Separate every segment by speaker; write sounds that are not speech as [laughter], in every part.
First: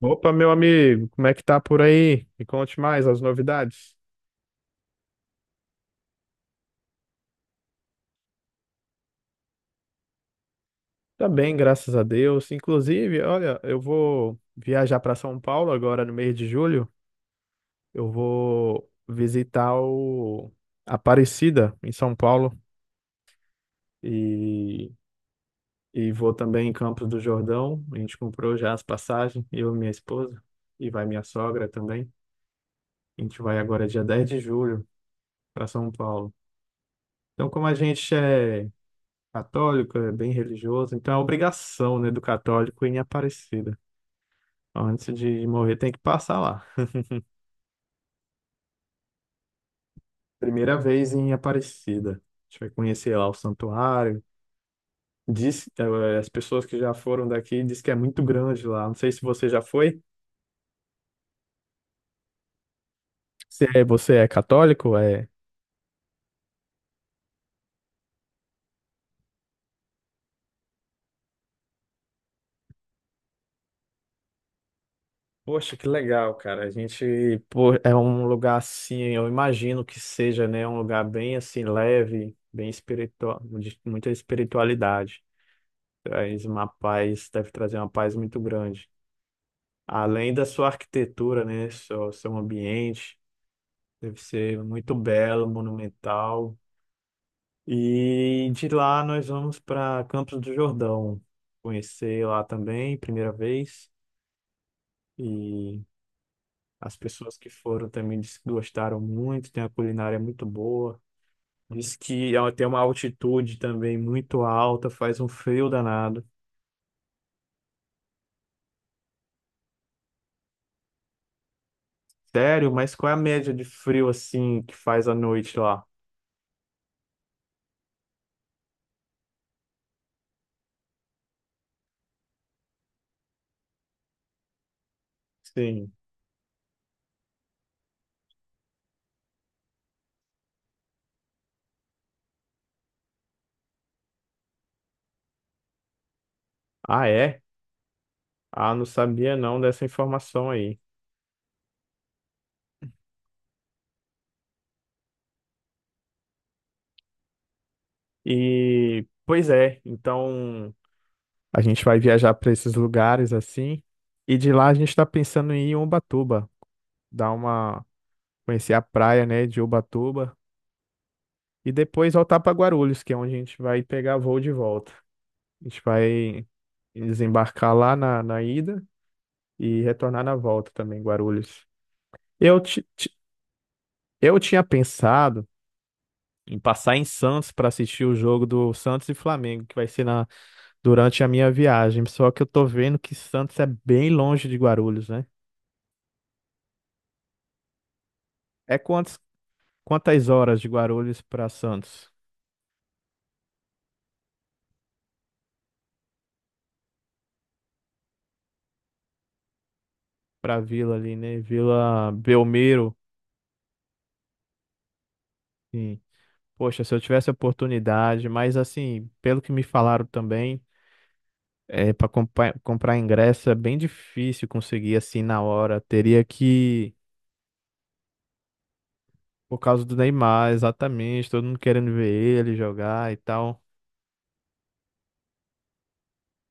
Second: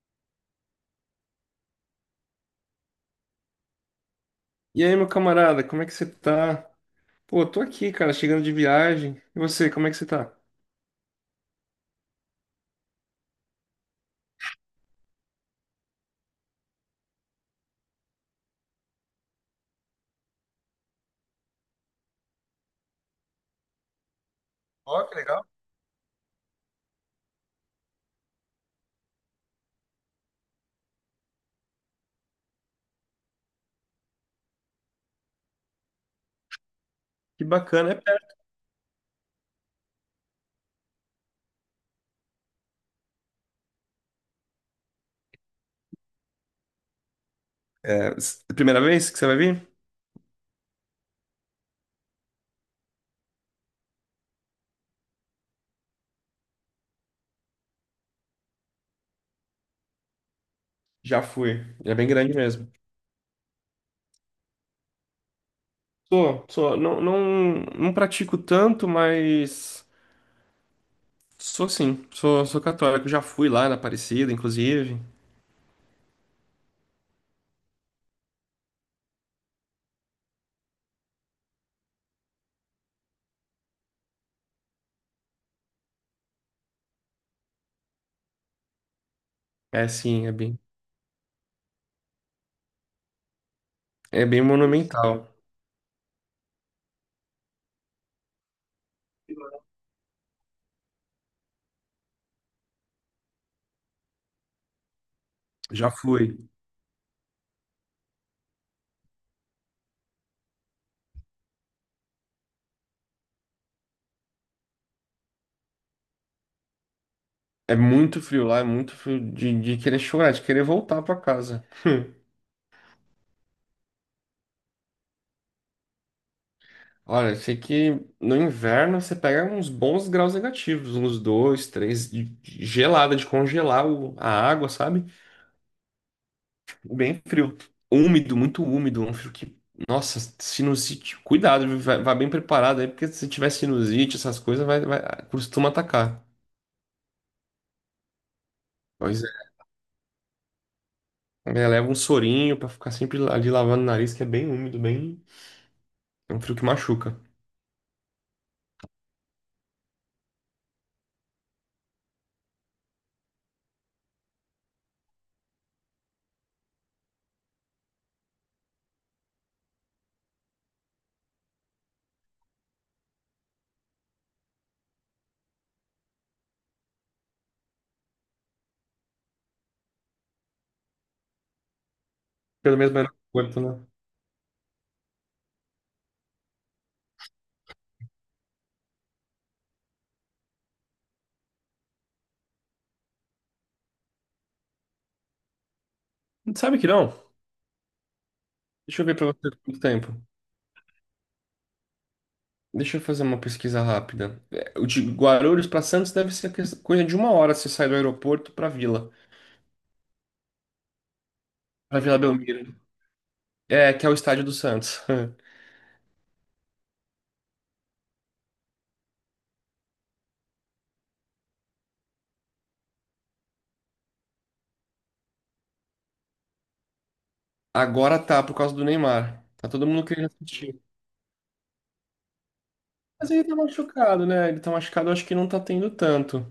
Speaker 1: Opa, meu amigo, como é que tá por aí? Me conte mais as novidades.
Speaker 2: E aí, meu camarada, como é que você tá? Pô, tô aqui, cara, chegando de viagem. E você, como é que você tá?
Speaker 1: Tá bem, graças a Deus. Inclusive, olha, eu vou viajar para São Paulo agora no mês de julho. Eu vou visitar o Aparecida em São Paulo e,
Speaker 2: Ó, que legal.
Speaker 1: e vou também em Campos do Jordão. A gente comprou já as passagens, eu e minha esposa, e vai minha sogra também. A gente vai agora dia 10 de julho para São Paulo.
Speaker 2: Que
Speaker 1: Então, como a
Speaker 2: bacana, é
Speaker 1: gente
Speaker 2: perto.
Speaker 1: é católico, é bem religioso, então é obrigação, né, do católico ir em Aparecida. Antes de morrer, tem que passar lá.
Speaker 2: É, primeira vez que você vai vir?
Speaker 1: Primeira vez em Aparecida. A gente vai conhecer lá o santuário. Diz, as pessoas que já foram daqui diz que é muito grande lá. Não sei se você já foi.
Speaker 2: Já fui. É bem grande mesmo.
Speaker 1: Se você é católico, é.
Speaker 2: Sou, sou. Não, não, não pratico tanto, mas sou sim. Sou, sou católico. Já fui lá na Aparecida, inclusive.
Speaker 1: Poxa, que legal, cara. A gente, pô, é um lugar assim, eu imagino que seja, né, um lugar bem assim leve, bem espiritual, de muita espiritualidade. Traz uma paz, deve trazer uma paz muito grande.
Speaker 2: É sim,
Speaker 1: Além da sua arquitetura, né? Seu ambiente, deve
Speaker 2: é bem
Speaker 1: ser muito
Speaker 2: monumental.
Speaker 1: belo, monumental. E de lá nós vamos para Campos do Jordão, conhecer lá também, primeira vez. E
Speaker 2: Já fui.
Speaker 1: as pessoas que foram também disse que gostaram muito, tem a culinária muito boa. Diz que ela tem uma altitude também muito alta, faz um frio danado.
Speaker 2: É muito frio lá, é muito frio de querer chorar, de querer voltar pra casa.
Speaker 1: Sério, mas qual é a média de frio assim que faz à noite lá?
Speaker 2: Olha, eu sei que no inverno você pega uns bons graus negativos, uns dois, três, de gelada, de congelar a água, sabe?
Speaker 1: Sim.
Speaker 2: Bem frio. Úmido, muito úmido, um frio que. Nossa, sinusite. Cuidado, viu? Vai, vai bem preparado aí, porque se tiver sinusite, essas coisas, vai costuma atacar.
Speaker 1: Ah, é? Ah, não
Speaker 2: Pois
Speaker 1: sabia
Speaker 2: é.
Speaker 1: não dessa informação aí.
Speaker 2: É, leva um sorinho pra ficar sempre ali lavando o nariz, que é bem úmido, bem. É um frio que machuca.
Speaker 1: E, pois é, então a gente vai viajar para esses lugares assim. E de lá a gente está pensando em ir em Ubatuba, dar uma, conhecer a praia, né, de Ubatuba. E depois voltar para Guarulhos, que é onde a gente vai pegar voo de volta. A gente vai desembarcar lá na ida e retornar na volta também, Guarulhos. Eu,
Speaker 2: Pelo
Speaker 1: ti-
Speaker 2: menos vai no
Speaker 1: ti-
Speaker 2: aeroporto, né?
Speaker 1: eu tinha pensado em passar em Santos para assistir o jogo do Santos e Flamengo, que vai ser durante a minha viagem. Só que eu tô vendo que Santos é bem longe de Guarulhos, né?
Speaker 2: Sabe que não?
Speaker 1: É
Speaker 2: Deixa eu ver
Speaker 1: quantos,
Speaker 2: pra você quanto tempo.
Speaker 1: quantas horas de Guarulhos para Santos?
Speaker 2: Deixa eu fazer uma pesquisa rápida. É, o de Guarulhos para Santos deve ser coisa de uma hora se sai do aeroporto
Speaker 1: Para Vila ali, né?
Speaker 2: para
Speaker 1: Vila
Speaker 2: Vila Belmiro,
Speaker 1: Belmiro.
Speaker 2: é que é o estádio do Santos. [laughs]
Speaker 1: Sim. Poxa, se eu tivesse a oportunidade, mas assim, pelo que me falaram também, é, para comprar ingresso é bem difícil conseguir assim na hora. Teria que,
Speaker 2: Agora tá por causa do Neymar.
Speaker 1: por
Speaker 2: Tá
Speaker 1: causa
Speaker 2: todo
Speaker 1: do
Speaker 2: mundo querendo
Speaker 1: Neymar,
Speaker 2: assistir.
Speaker 1: exatamente, todo mundo querendo ver ele jogar e
Speaker 2: Mas ele tá
Speaker 1: tal.
Speaker 2: machucado, né? Ele tá machucado, eu acho que não tá tendo tanto.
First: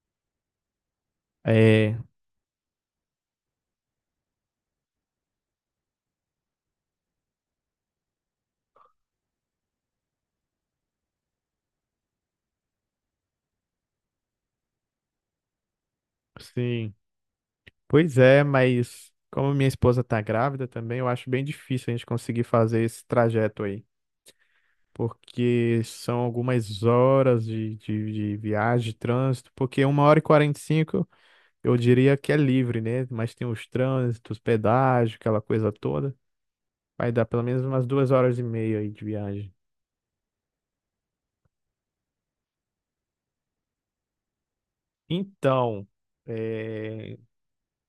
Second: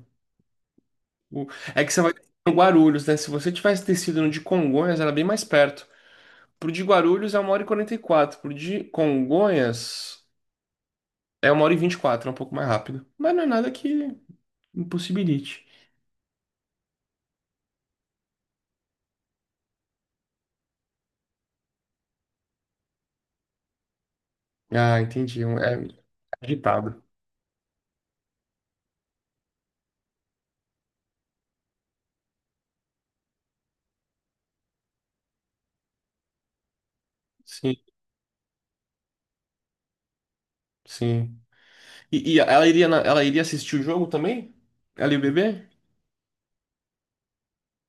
Speaker 2: O- É que
Speaker 1: É.
Speaker 2: você vai no Guarulhos, né? Se você tivesse descido no de Congonhas, era bem mais perto. Pro de Guarulhos é uma hora e 44. Pro de Congonhas é uma hora e 24, é um pouco mais rápido. Mas não é nada que impossibilite.
Speaker 1: Sim. Pois é, mas como minha esposa tá grávida também, eu acho bem difícil a gente conseguir fazer esse trajeto aí,
Speaker 2: Ah, entendi. Um-
Speaker 1: porque
Speaker 2: É
Speaker 1: são algumas
Speaker 2: agitado.
Speaker 1: horas de viagem, de trânsito, porque 1h45 eu diria que é livre, né? Mas tem os trânsitos, pedágio, aquela coisa toda. Vai dar pelo menos
Speaker 2: Sim,
Speaker 1: umas 2 horas e meia aí de viagem.
Speaker 2: sim. E ela iria, ela iria assistir o jogo também? Ela e o bebê?
Speaker 1: Então, é,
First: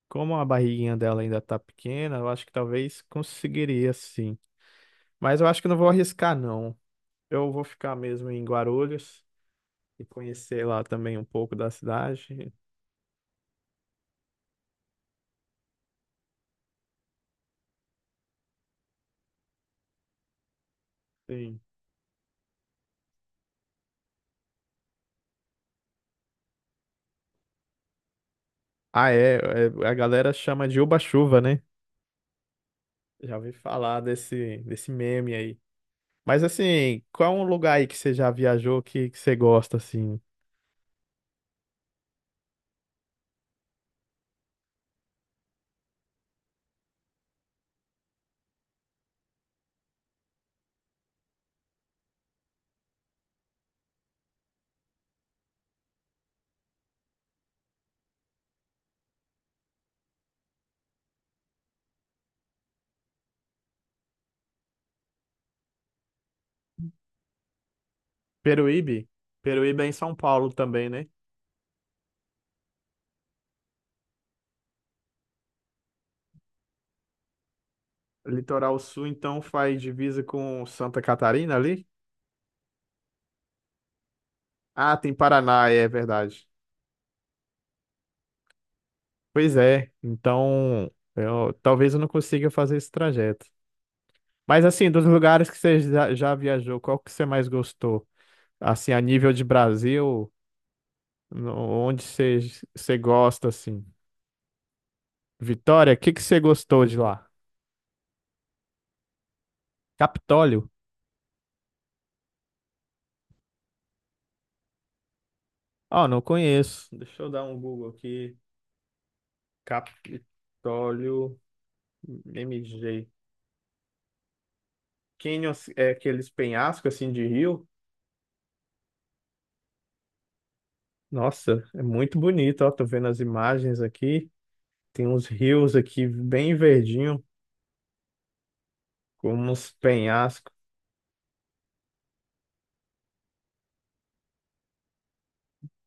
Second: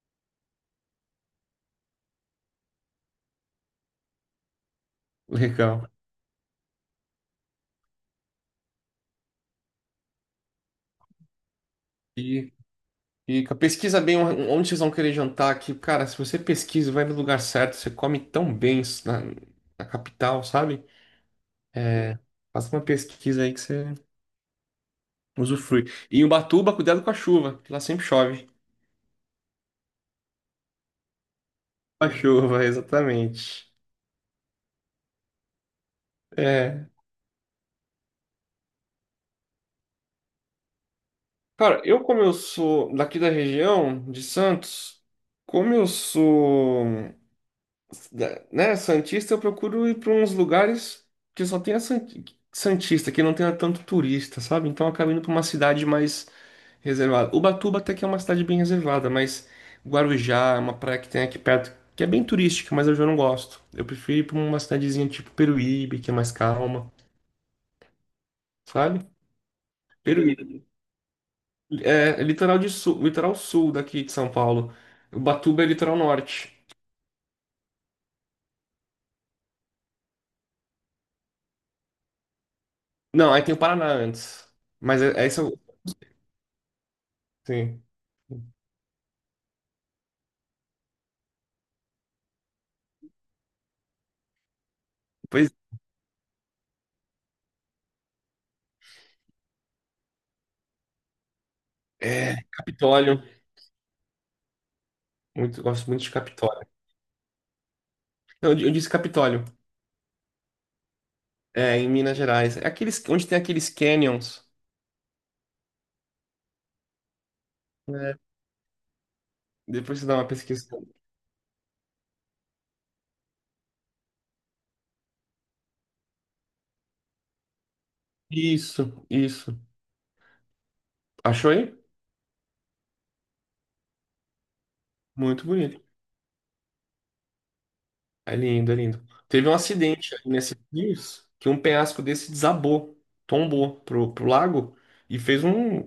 Speaker 1: como a barriguinha dela ainda tá pequena, eu acho que talvez conseguiria sim. Mas eu acho que não
Speaker 2: Legal.
Speaker 1: vou arriscar, não. Eu vou ficar mesmo em Guarulhos e conhecer lá também um pouco da
Speaker 2: E,
Speaker 1: cidade.
Speaker 2: e pesquisa bem onde vocês vão querer jantar aqui. Cara, se você pesquisa, vai no lugar certo, você come tão bem na, na capital, sabe?
Speaker 1: Sim.
Speaker 2: É, faça uma pesquisa aí que você usufrui. E Ubatuba, cuidado com a chuva, que lá sempre chove.
Speaker 1: Ah, é, é, a galera chama de Uba-chuva, né?
Speaker 2: Com a chuva, [laughs]
Speaker 1: Já ouvi
Speaker 2: exatamente.
Speaker 1: falar desse meme aí. Mas
Speaker 2: É.
Speaker 1: assim, qual é um lugar aí que você já viajou que você gosta, assim?
Speaker 2: Cara, eu como eu sou daqui da região de Santos, como eu sou, né, santista, eu procuro ir para uns lugares que só tenha santista, que não tenha tanto turista, sabe? Então eu acabo indo para uma cidade mais reservada. Ubatuba até que é uma cidade bem reservada, mas Guarujá é uma praia que tem aqui perto, que é bem turística, mas eu já não gosto. Eu prefiro ir para uma cidadezinha tipo Peruíbe, que é mais calma,
Speaker 1: Peruíbe?
Speaker 2: sabe?
Speaker 1: Peruíbe é em São Paulo
Speaker 2: Peruíbe.
Speaker 1: também, né?
Speaker 2: É, é litoral de sul, litoral sul daqui de São Paulo. Ubatuba é litoral norte.
Speaker 1: Litoral Sul, então, faz divisa com Santa Catarina ali?
Speaker 2: Não, aí tem o Paraná antes.
Speaker 1: Ah,
Speaker 2: Mas
Speaker 1: tem
Speaker 2: é, é isso.
Speaker 1: Paraná, é verdade.
Speaker 2: Sim.
Speaker 1: Pois é, então eu, talvez eu não consiga fazer esse trajeto. Mas assim, dos lugares
Speaker 2: Pois
Speaker 1: que você já viajou, qual que você mais gostou? Assim, a nível de Brasil, onde
Speaker 2: é,
Speaker 1: você, você
Speaker 2: Capitólio.
Speaker 1: gosta, assim?
Speaker 2: Muito, gosto
Speaker 1: Vitória, o
Speaker 2: muito de
Speaker 1: que que você
Speaker 2: Capitólio.
Speaker 1: gostou de lá?
Speaker 2: Não, eu disse Capitólio.
Speaker 1: Capitólio?
Speaker 2: É, em Minas Gerais. É aqueles, onde tem aqueles canyons.
Speaker 1: Ah, não conheço. Deixa eu dar um Google
Speaker 2: É,
Speaker 1: aqui.
Speaker 2: depois você dá uma pesquisa.
Speaker 1: Capitólio MG. Canyons é aqueles penhascos assim de rio?
Speaker 2: Isso, isso. Achou
Speaker 1: Nossa,
Speaker 2: aí?
Speaker 1: é muito bonito, ó, tô vendo as imagens aqui. Tem uns
Speaker 2: Muito
Speaker 1: rios
Speaker 2: bonito.
Speaker 1: aqui bem verdinho,
Speaker 2: É lindo, é lindo.
Speaker 1: com
Speaker 2: Teve um
Speaker 1: uns
Speaker 2: acidente aí
Speaker 1: penhascos.
Speaker 2: nesses dias que um penhasco desse desabou, tombou pro lago e fez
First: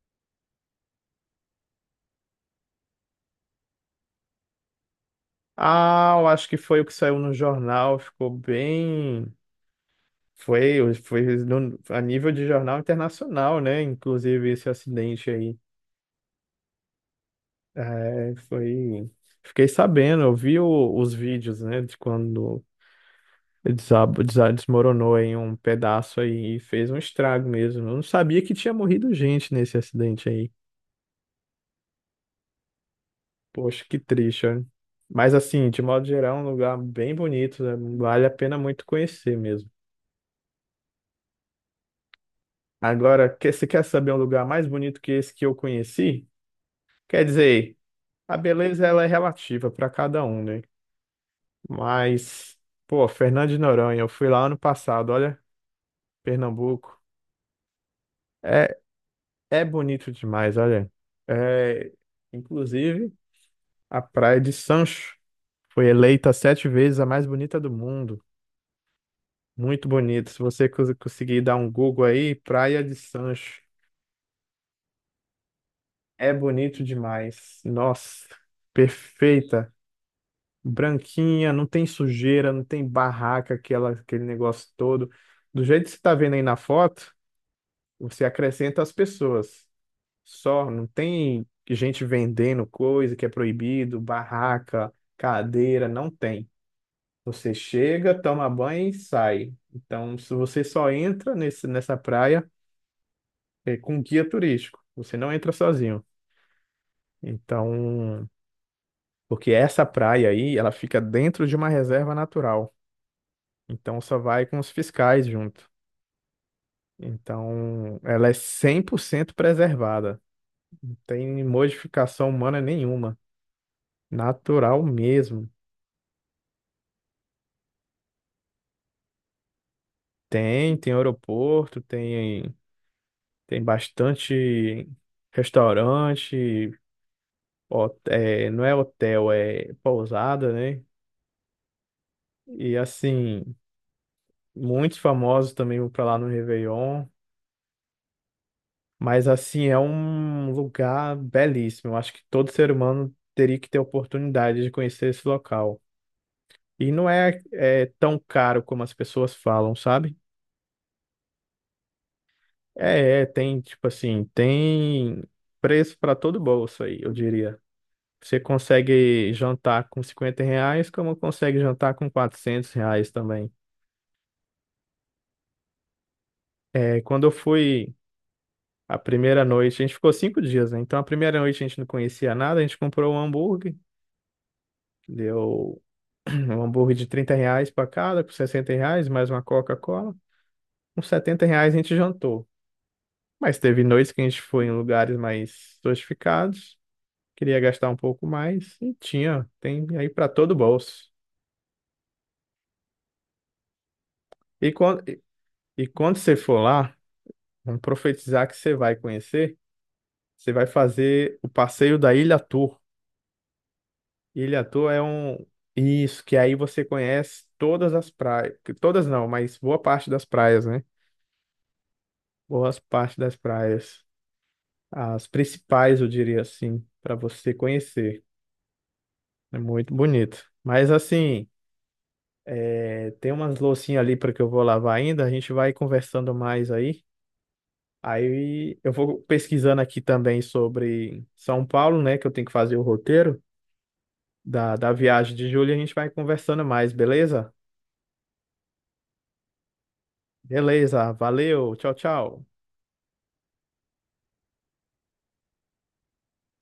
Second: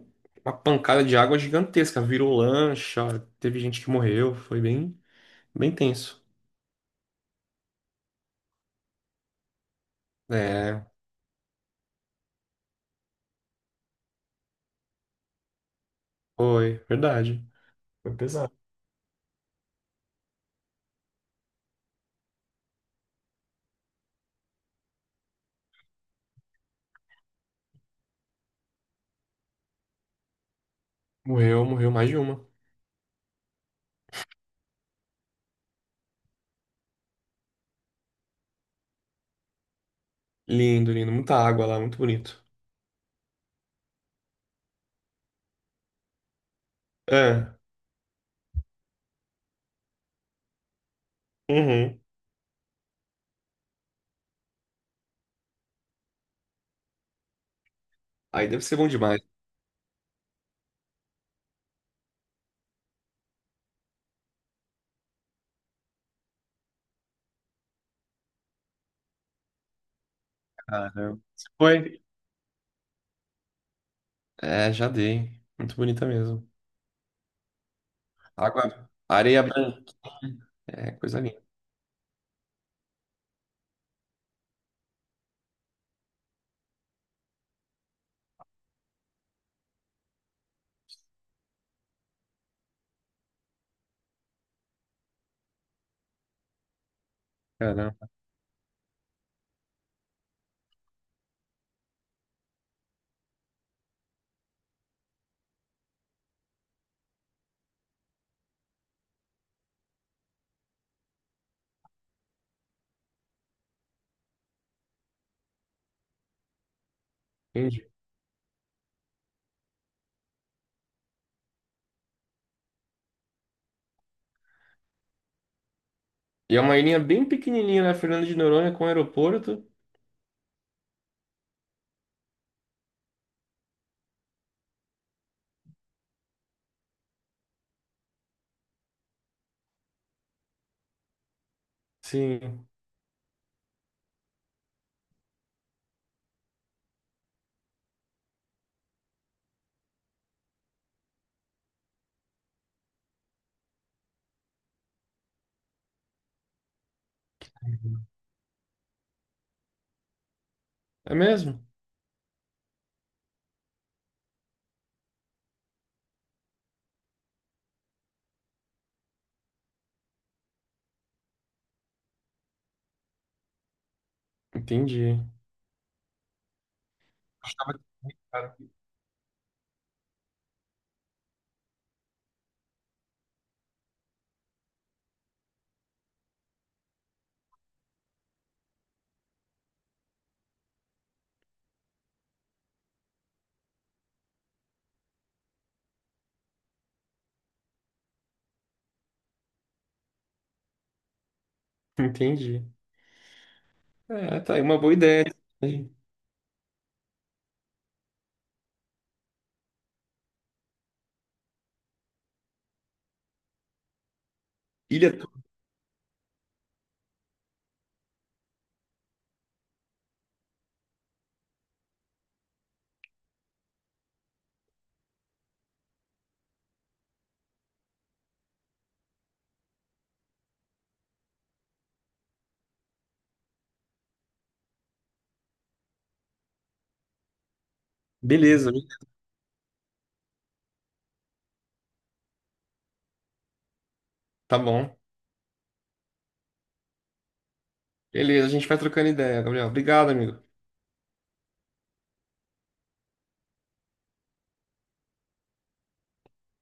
Speaker 2: uma pancada de água gigantesca, virou lancha, teve gente que morreu, foi bem, bem
Speaker 1: Ah,
Speaker 2: tenso.
Speaker 1: eu acho que foi o que saiu no jornal, ficou bem.
Speaker 2: É,
Speaker 1: Foi, foi a nível de jornal internacional, né? Inclusive esse acidente aí.
Speaker 2: foi, verdade. Foi
Speaker 1: É,
Speaker 2: pesado.
Speaker 1: foi. Fiquei sabendo, eu vi os vídeos, né? De quando desmoronou em um pedaço aí e fez um estrago mesmo. Eu não sabia que tinha morrido gente nesse acidente aí.
Speaker 2: Morreu, morreu mais de uma.
Speaker 1: Poxa, que triste, olha. Mas assim, de modo geral, é um lugar bem bonito, né? Vale a pena muito conhecer mesmo.
Speaker 2: Lindo, lindo, muita água lá, muito bonito.
Speaker 1: Agora, você quer saber um lugar mais bonito que esse que eu conheci? Quer
Speaker 2: É,
Speaker 1: dizer, a beleza ela é relativa para cada um, né?
Speaker 2: uhum.
Speaker 1: Mas, pô, Fernando de Noronha, eu fui lá ano passado, olha, Pernambuco.
Speaker 2: Aí deve ser
Speaker 1: É,
Speaker 2: bom demais,
Speaker 1: é bonito demais, olha. É, inclusive, a Praia de Sancho foi eleita 7 vezes a mais bonita do mundo. Muito bonito. Se você
Speaker 2: cara.
Speaker 1: conseguir
Speaker 2: Você
Speaker 1: dar um
Speaker 2: foi?
Speaker 1: Google aí, Praia de Sancho.
Speaker 2: É, já dei. Muito bonita
Speaker 1: É
Speaker 2: mesmo.
Speaker 1: bonito demais. Nossa,
Speaker 2: Água, areia
Speaker 1: perfeita.
Speaker 2: branca, é coisa linda.
Speaker 1: Branquinha, não tem sujeira, não tem barraca, aquela, aquele negócio todo. Do jeito que você está vendo aí na foto, você acrescenta as pessoas. Só, não tem gente vendendo coisa que é proibido, barraca, cadeira, não tem. Você
Speaker 2: Caramba,
Speaker 1: chega, toma banho e sai. Então, se você só entra nessa praia, é, com guia turístico. Você não entra sozinho. Então, porque essa praia aí, ela fica dentro de uma reserva natural. Então, só vai com os fiscais junto.
Speaker 2: entendi.
Speaker 1: Então, ela é 100% preservada. Não tem modificação humana nenhuma. Natural mesmo.
Speaker 2: E é uma ilhinha bem pequenininha, né? Fernando de Noronha com aeroporto.
Speaker 1: Tem, tem aeroporto, tem, tem bastante restaurante, é, não é hotel, é pousada, né?
Speaker 2: Sim.
Speaker 1: E assim, muitos famosos também vão pra lá no Réveillon. Mas, assim, é um lugar belíssimo. Eu acho que todo ser humano teria que ter a oportunidade de conhecer esse local. E não é, é tão caro como as pessoas falam, sabe?
Speaker 2: É mesmo?
Speaker 1: É, é, tem, tipo assim, tem preço para todo bolso aí, eu diria. Você consegue jantar com R$ 50, como consegue jantar com R$ 400 também.
Speaker 2: Entendi.
Speaker 1: É, quando eu
Speaker 2: Estava-
Speaker 1: fui.
Speaker 2: cara,
Speaker 1: A primeira noite, a gente ficou 5 dias, né? Então a primeira noite a gente não conhecia nada, a gente comprou um hambúrguer, deu [clears throat] um hambúrguer de R$ 30 para cada, com R$ 60, mais uma Coca-Cola. Com R$ 70 a gente jantou. Mas teve noites que a gente foi em lugares mais sofisticados, queria gastar um pouco mais, e tinha, tem aí para todo o bolso.
Speaker 2: [laughs] entendi. É, tá aí
Speaker 1: E
Speaker 2: uma boa
Speaker 1: quando,
Speaker 2: ideia.
Speaker 1: e quando você for lá, vamos profetizar que você vai conhecer, você vai fazer o passeio da Ilha Tour. Ilha Toa é
Speaker 2: Ilha.
Speaker 1: um. Isso, que aí você conhece todas as praias. Todas não, mas boa parte das praias, né? Boas parte das praias. As principais, eu diria assim, para você conhecer. É muito bonito. Mas assim, é, tem umas loucinhas ali para que eu vou lavar ainda. A gente vai conversando mais aí.
Speaker 2: Beleza.
Speaker 1: Aí eu vou pesquisando aqui também sobre São Paulo, né? Que eu tenho que fazer o roteiro
Speaker 2: Tá
Speaker 1: da, da
Speaker 2: bom.
Speaker 1: viagem de julho e a gente vai conversando mais, beleza?
Speaker 2: Beleza, a gente vai trocando ideia, Gabriel. Obrigado, amigo.
Speaker 1: Beleza, valeu, tchau, tchau.